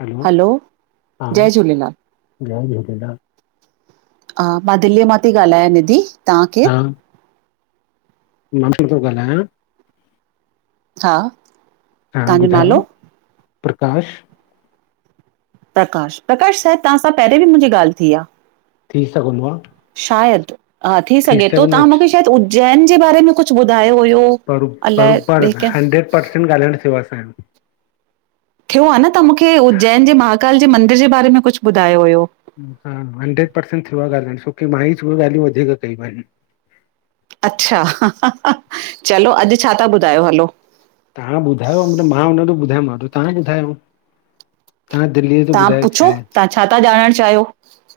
Hello, hello, हा, जय झूलेलाल। हा, मां दिल्लीअ मां थी ॻाल्हायां निधी, तां केरु? मोन्टी तो ॻाल्हायां, हा, हा तव्हांजो नालो? ॿुधायो। प्रकाश। प्रकाश, प्रकाश साहिब तव्हां सां पहिरें बि मुंहिंजी ॻाल्हि थी आ। थी सघंदो आ। शायदि, हा थी सघे तो, तव्हां मुखे पर शायदि उज्जैन जे बारे में कुछु ॿुधायो हुयो। बर अलाए ॿिए बरोबरि कंहिं हंड्रेड पर्सेंट ॻाल्हाइण थियो आ असांजो। थियो आ न त मुखे, उज्जैन जे महाकाल जे मंदिर जे बारे में कुछु ॿुधायो हुयो। हा, हंड्रेड परर्सेंट थियो आ ॻाल्हाइणु, छोकी मां ई थोरियूं ॻाल्हियूं वधीक कयूं आहिनि। अच्छा, चलो अॼु छा ता ॿुधायो, हलो। तहां ॿुधायो, त मां हुनॾीं ॿुधायोमांव, तव्हां ॿुधायो। हा, तां दिल्लीअ जो तव्हां ॿुधायो पुछो, छाए? तव्हां छा था ॼाणणु चाहियो?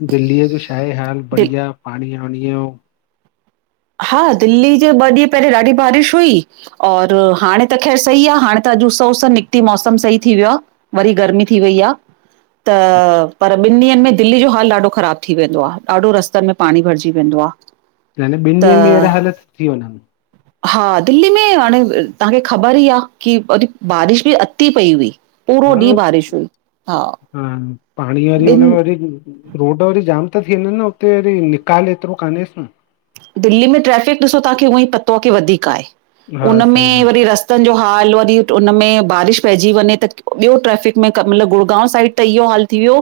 दिल्लीअ जो छा आहे हाल दिल बढ़ीया पाणी ॿाणीअ जो? हा, दिल्ली जे ॿ ॾींहं पहिरियों ॾाढी बारिश हुई और हाणे त ख़ैरु सही आ, हाणे त अॼु उस उस निकिती, मौसम सही थी वियो आ। वरी गर्मी थी वई आ त पर ॿिनि ॾींहंनि में दिल्ली जो हाल ॾाढो ख़राब थी वेंदो आ, ॾाढो रस्तनि में पाणी भरिजी वेंदो आ। यानें ॿिनि ॾींहंनि में अहिड़ा हालत थी वञनि। [unintelligible] हा, दिल्ली में हाणे तांखे ख़बर ई आ, कि वरी बारिश बि अती पई हुई। पूरो ॾींहुं बारिश हुई, हा। हानि, पाणी वरी हुन ॿिनि खां वधीक [unintelligible] रोड वरी जाम ता थी वञनि न, उते वरी निकाल एतिरो कान्हेसि न। दिल्ली में ट्रैफिक ॾिसो तांखे ऊंअई पतो आहे कि वधीक आहे, हा उन सही में ॻाल्हि वरी रस्त रस्तनि जो हाल, वरी उन में बारिश पइजी वञे त, ॿियो ट्रैफ़िक में मतिलबु गुड़गांव साइड त इहो हाल थीवयो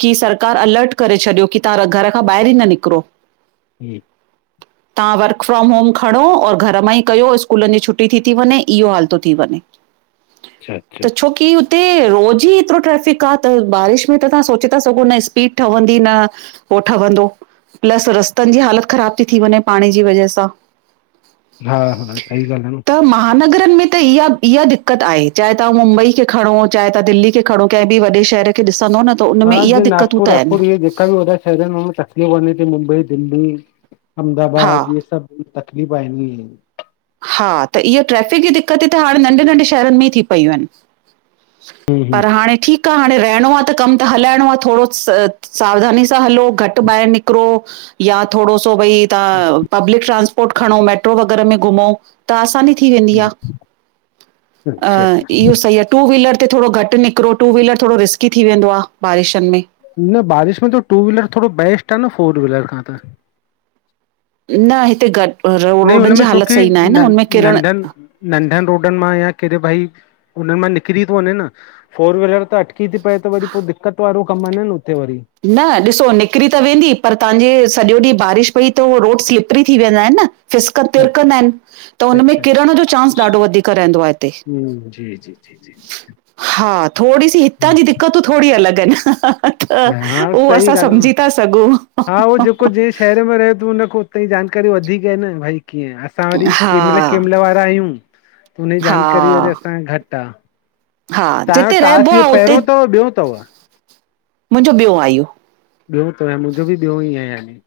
की सरकार अलर्ट करे छॾियो की तां घर खां ॿाहिरि ई न निकिरो। जीम [unintelligible] तहां वर्क फ्रॉम होम खणों और घर मां ई कयो स्कूलनि जी छुट्टी थी वंञे इह्यो हाल तो थी वंञे। अच्छा अच्छा त छोक कि हुते रोज़ ई एतिरो ट्रेफिक आ त बारिश में त तहां सोचे ता सघो न स्पीड ठवहंदी न उह ठवहंदो, प्लस रस्तनि जी हालत ख़राब ती थी वंञे पाणी जी वजह सां। हा हा सही ॻाल्हि आ न। त महानगरनि में त इह्या -इह्या दिक्क़त आहे चाहे तहां मुंबई खे खणो चाहे तहां दिल्ली खे खणो कंहिं बि वॾे शहर खे ॾिसंदो न त उन हा में इहा जीअं दिक़तूं त नागपुर आहिनि वागपुर इह्ये जेका बि वॾा शहर इनि में तकलीफ़ बी थी मुंबई दिल्ली हा अहमदाबाद इह्ये सभु तकलीफ़ आहिनी। हा त इह्य ट्रैफ़िक जी दिक्क़तयूं त हाणे नंढे -नंढे शहरनि में ई थी पयूं अनि। हम्म हम्म पर हाणे ठीक। आ हाणें रहिणो आ त कम त हलाइणो आ थोड़ो स सावधानी सां हलो घटि ॿाहिरि निकिरो या थोड़ो सो भई तहां पब्लिक ट्रान्सपोर्ट खणों मेट्रो वग़ैरह में घुमो। त आसानी थी वेंदी आ, हम्म, अच्छा अं अच्छा इह्यो सही आ। टू व्हीलर ते थोड़ो घटि निकिरो, टू व्हीलर थोड़ो रिस्की थी वेंदो आ बारिशनि में। न बारिश में त टू व्हीलर थोड़ो बेस्ट आ न फोर व्हीलर खां त। न हिते गॾ रोडनि जी हालति सही ना हे न हुनमें किरण तनं [unintelligible] नंढनि रोडनि मां या केड़े भई उन्हनि मां निकिरी तो वञें न। फोर व्हीलर त अटकी ती पए त वरी पो दिक्कत वारो कमु आनि न उते वरी। न ॾिसो निकिरी त वेंदी पर तहांजे सॼो ॾींहुं बारिश पई त ओ रोड स्लिपरी थी वेंदा हिनि न फिसक तिरकंदा हिनि त हुन में अच्छा अच्छा किरण जो चांस ॾाढो वधीक रहंदो आ हिते। हम्म जी जी। जी जी जी हा थोड़ी सी हितां हम्म, जी दिक्क़तयूं थोड़ी अलॻि आहिनि ह ह ह। हा उहो सही असां ॻाल्हि आहे न। सम्झी ता सघूं ह हा उहो ह जेको ह। जंहिं शहर में रहे तो हुनखे उते जी जानकारी वधीक आहे न भई कीअं अस असां वरी हा केमल- केमल वारा आहियूं हुनजी हा जानकारी वरी असांखे घटि आ। हा तहांयो जिते रहिबो टास् इह्यो आहे पहिरियों तव ॿियों तव? मुंजों ॿियों आ इह्यो। ॿियो तव अएं मुंजो बि ॿियो ई आ यानि।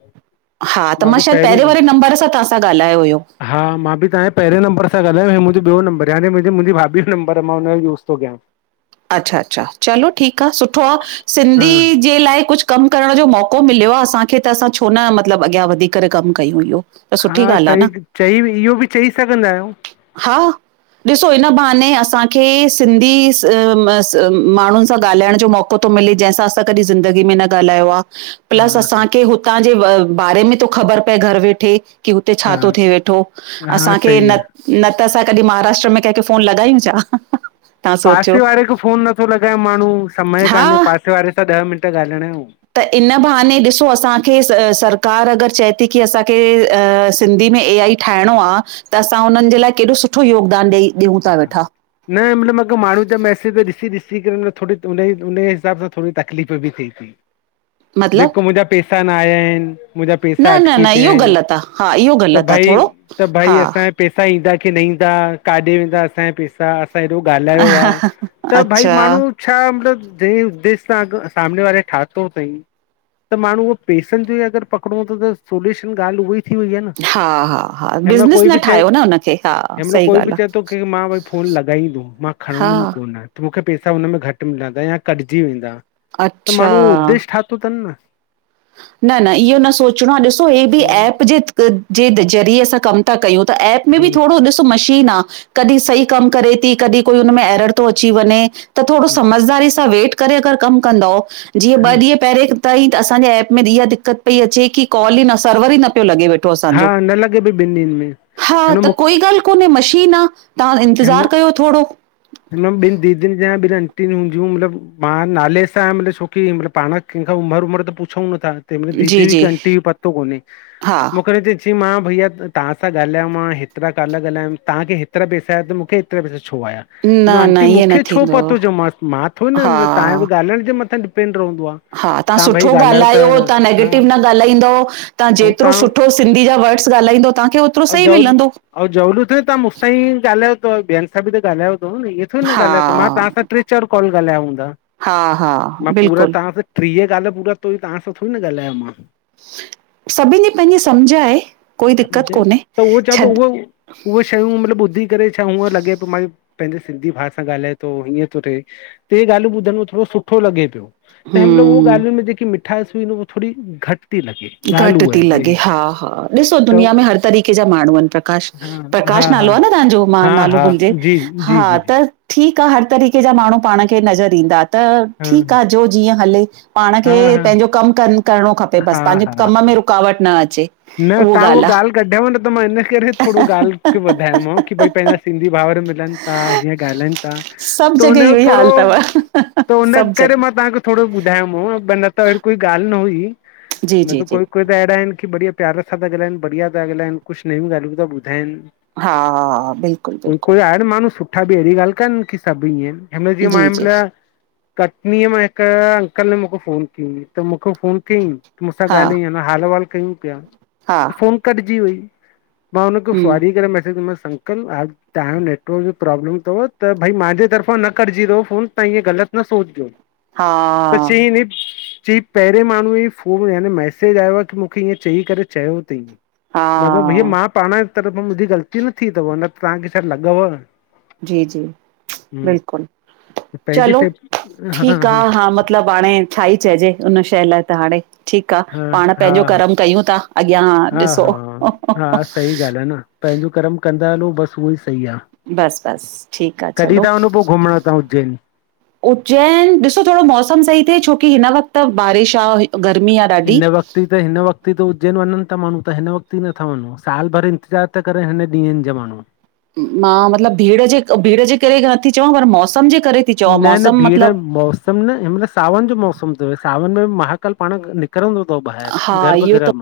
हा त मां शायदि पहिरें वारे नंबर सां तहां सां ॻाल्हायो हुयो। हा मां बि तव्हांजे पहिरें नंबर सां ॻाल्हायो हो मुंहिंजो ॿियो नंबर यानि मुंहिंजी मुंहिजी भाभी जो नंबर आ मां हुनजो यूज़ तो कियां। अच्छा -अच्छा चलो ठीक आ सुठो आ हा सिंधी जे लाए कुछ कमु करण जो मौक़ो मिलियो आ असांखे त असां छो न मतिलबु अॻियां वधी करे कमु कयूं इह्यो। हा सही चई, इह्यो बि चई सघंदा आहियंउ। हा ॾिसो इन्ह बहाने असांखे सिंधी सि माण्हुनि सां ॻाल्हाइण जो मौको तो मिले जंहिंसां असां कॾीहिं ज़िंदगी में न ॻाल्हायो आ। प्लस हा असांखे हुतां जे ब बारे में तो ख़बर पए घरु वेठे। कि हुते छा तो हा थिये वेठो हा असांखे सही न आहे न त असां कॾी महाराष्ट्र में कंहिंखे फोन लॻायूं छा त्हां पासे वारे खे फोन नत्थो लॻाए माण्हूं, समय कान्हे हा। पासे वारे सां ॾह मिंट ॻाल्हाइण यो। त इन बहाने ॾिसो असांखे स सरकार अगरि चए ती की असांखे अ सिंधी में ए आई ठाहेणो आ त असां हुनन् जे लाइ केॾो सुठो योगदान ॾईा। न मतलब माण्हू जा मैसेज ॾिसी ॾिसी करे न। थोरी उन ई उन ई हिसाब सां थोरी तकलीफ़ बि थिए ती। मतलब जेको मुंजा पेैसा न आयाईन मुंजा पेैसा न न अटकी न इहो पयाइन ग़लति आ हा इहो त ग़लति आ भई। थोरो त हा भई असां या पेैसा ईंदा की न ईंदा काॾे वेंदा असां या पेैसा। पेैरों ॻाल्हायो आ त भई अच्छा माण्हू। छा मतलब ॾि ॾिसां सामने वारे ठातो थईं। त माण्हू वो पेसनजी अगर पकडो त सोल्यूशन ॻाल् उई। थी वही आए न हा हा हा हेमलो बिज़नेस कोई न बि चइ ठाहियो न हुनखे हा हेमलो सही कोई बि ॻाल्हि आ चइ। तोखे मां वरी फोन लॻाईंदु मां हा खणंदुम् कोन आ। मूखे पैसा हुनमें घट् मिलंदा या कटजी वेंदा त माण्हू अच्छा उदेश ठातो तन् न। न न इहो न सोचणो आ ॾिसो हे बि एप पोइ जे जे ज़रिए असां कम। त कयूं ता एप में बि थोॾो ॾिसो मशीन आ। कॾहिं सही कम करे ती कॾहिं कोई हुन में एरर थो अची वञे त थोॾो समझदारी सां वेट। करे अगर कम कंदव जी ॿ हा ॾिह पेरे तहि त असांजे एप। में इहा दिक़त पई अचे की कॉल ई न सर्वर ई न पियो लॻे व। त हा असांजो न लॻे पई ॿिनि ॾींहंनि में हा त हिन कोई ॻाल्ह। कोने मशीन आ तां इंतज़ार कयो थोड़ो। हिन ॿिन दीदीयुन् जा ॿिन आंटीयूंन् हूंदियूं मतलब मां नाले सां मतिलब छोकी हिन मतलब पाण। कंहिं खां उमर उमर त पुछ ऊं नथा तहिमल जी दीदी हई जी कि आंटी हुई पतो कोने हा मूंखे। कि मां भैया तां सां ॻाल्हाय मां हेतरा काल ॻाल्हायम तांखे हेतरा पैसा। शायद मूंखे ऐतरा पैसा छो आया? ब्यो न न आंटी ईअं न मूंखे छो थींदो पतो ज? माँ माँ थोड़ न हा तांजोॻाल्हण जे मथां डिपेंड रहंदो आ। हा, तां सुठो ॻाल्हायो। तां हा नैगेटिव न ॻाल्हाईंदो। तां ऐं जेतरो तव्हां सुठो सिंधी जा वर्ड्स ॻाल्हाईदो तांखे ओतरो सही मिलंदो। हऊ जरूर थोर तां मूं सा ईी गालायो थव ॿियन सां बि त ॻालन तो न इएइ। छो न हा ॻाल्हायो त मां तां सां ट्रे चार कॉल ॻाल्हायो हूंदा हा हा मां पूरा बिल्कुलु ता सां। ट्रि ह काल पूरा तई तव्हां सां थोरी न ॻाल्हायो मां। सभिन जे पेहले पेंजी समझ आहे कोई दिक्कत त कोन्हे, छॾ। उह शयूं, मतलब ॿुधी करे छा हूअं लॻे पो मन पंजे सिन्धी भा सां ॻाल्हाए थो। हीअं थो थिए। ट्रे ॻाल्यूं ॿुधण में थोरो सुठो लॻे पियो। त हेमल उहोे हम्म ॻाहलुन् में जेकी मिठास हुई न थोरी घट थी लॻे। घट ॻाल्हि उहा थती आहे लॻे। ॿिए हा, हा, ॾिसो त दुनिया में हर तरीक़े जा माण्हू आहिन प्रकाश। हा हा प्रकाश हा नालो आ न तांजो? मां हा नालो हा भुलिजे, जी जी हा, जी जी त। ठीक आ, हर तरीक़े जा माण्हू पाण खे नज़र ईंदा त हा ठीक आ, जो जीअं हले। पाण खे हा पेंजो कम करन करिणो खपे, बस हा पंहेजो हा हा कम में रुकावट न अचे। न तां उहो ॻाल्ह कढयव न, त मां हिन करे थोरो ॻाल्ह खे वधायो माव आहे कि भई पंहिंजा। सिंधी भावर मिलन ता। हीअं ॻालायन ता सभु त जॻह हुनयो इहो ई थोरो। हाल अथव त उन सभु करे जॻह मां तांखे। थोरो ॿुधायोम होे पर वन त कोई ॻाल्हि न हुई, जी न जी त जी कोई कोई त अहिड़ा आहिन की बढ़िया। प्यार सां था ॻाल्हन, बढ़िया था ॻाल्हन, कूछ नयुं ॻाल्हियूं था ॿूधाइन। हा, बिल्कुल, बिल्कुल। अड माण्हू सुठा बि एहिड़ी ॻाल्ह कान कि सभु ईअं, महिल जे जी महिल। जी कटनी मां हिकअंकल म मूंखे फोन की। त मूंखे फोन कयईं, मूंसां हा ॻालाई हाल वाल कयूं पिया। हा। फ़ोन कटजी वइ। मां हुन खां हम्म सौरी करे मैसेज ॾिनोमास अंकल आप तव्हांयो नेटवर्क जो प्रोब्लम तव त भाई मांजे तरफ़ां न कटजी तव फ़ोन तव्हां ईअं ग़लत न सोचजो। हा त चयईं, न चईं पहिरें माण्हूअ ई फोन यानि मैसेज आयो आहे कि मूंखे ईएंं चई करे चयो तई हा मा चयोमांस भईया मां पाण जे तरफ़ां मुंहिंजी ग़लती न थी तव न त तव्हांखे छा लॻव। जी-जी हम्म बिल्कुल। पंहिंजी चलो सेफ हा ठीक आ हा, मतलब हाणे छा ही चइजे हुन शइ लाइ त हाणे। ठीक आ, हा पाण हा पंहिंजो हा कर्म कयूं था। अॻियां हा ॾिसो। हा हा सही ॻाल्हि आहे न पंहिंजो कर्म कंदा हलो, बस उहो ही बस बस ठीक आ, कॾहिं चलो। था वञो पोइ घुमण तव्हां उज्जैन उज्जैन! ॾिसो थोरो मौसम सही थिए, छो कि हिन वक़्त बारिश आ, गर्मी आ। ॾाढी हिन वक़्त त हिन वक़्तु ई त उज्जैन वञन ता माण्हू त हिन वक़्त ही नथा वञू साल भर इंतज़ार था करन ता हिन ॾींहंनि जा माण्हू। मां मतलब भीड़, जे भीड़ जे करे नथी चवां पर मौसम जे करे थी चवां, मौसम मतलब। हिंमहल हिंमहल, सावन जो मौसम तव सावन में महाकाल पाण नि निकरंदो तव ॿाहिरि, हा गर्ब इहो ग्रह मां।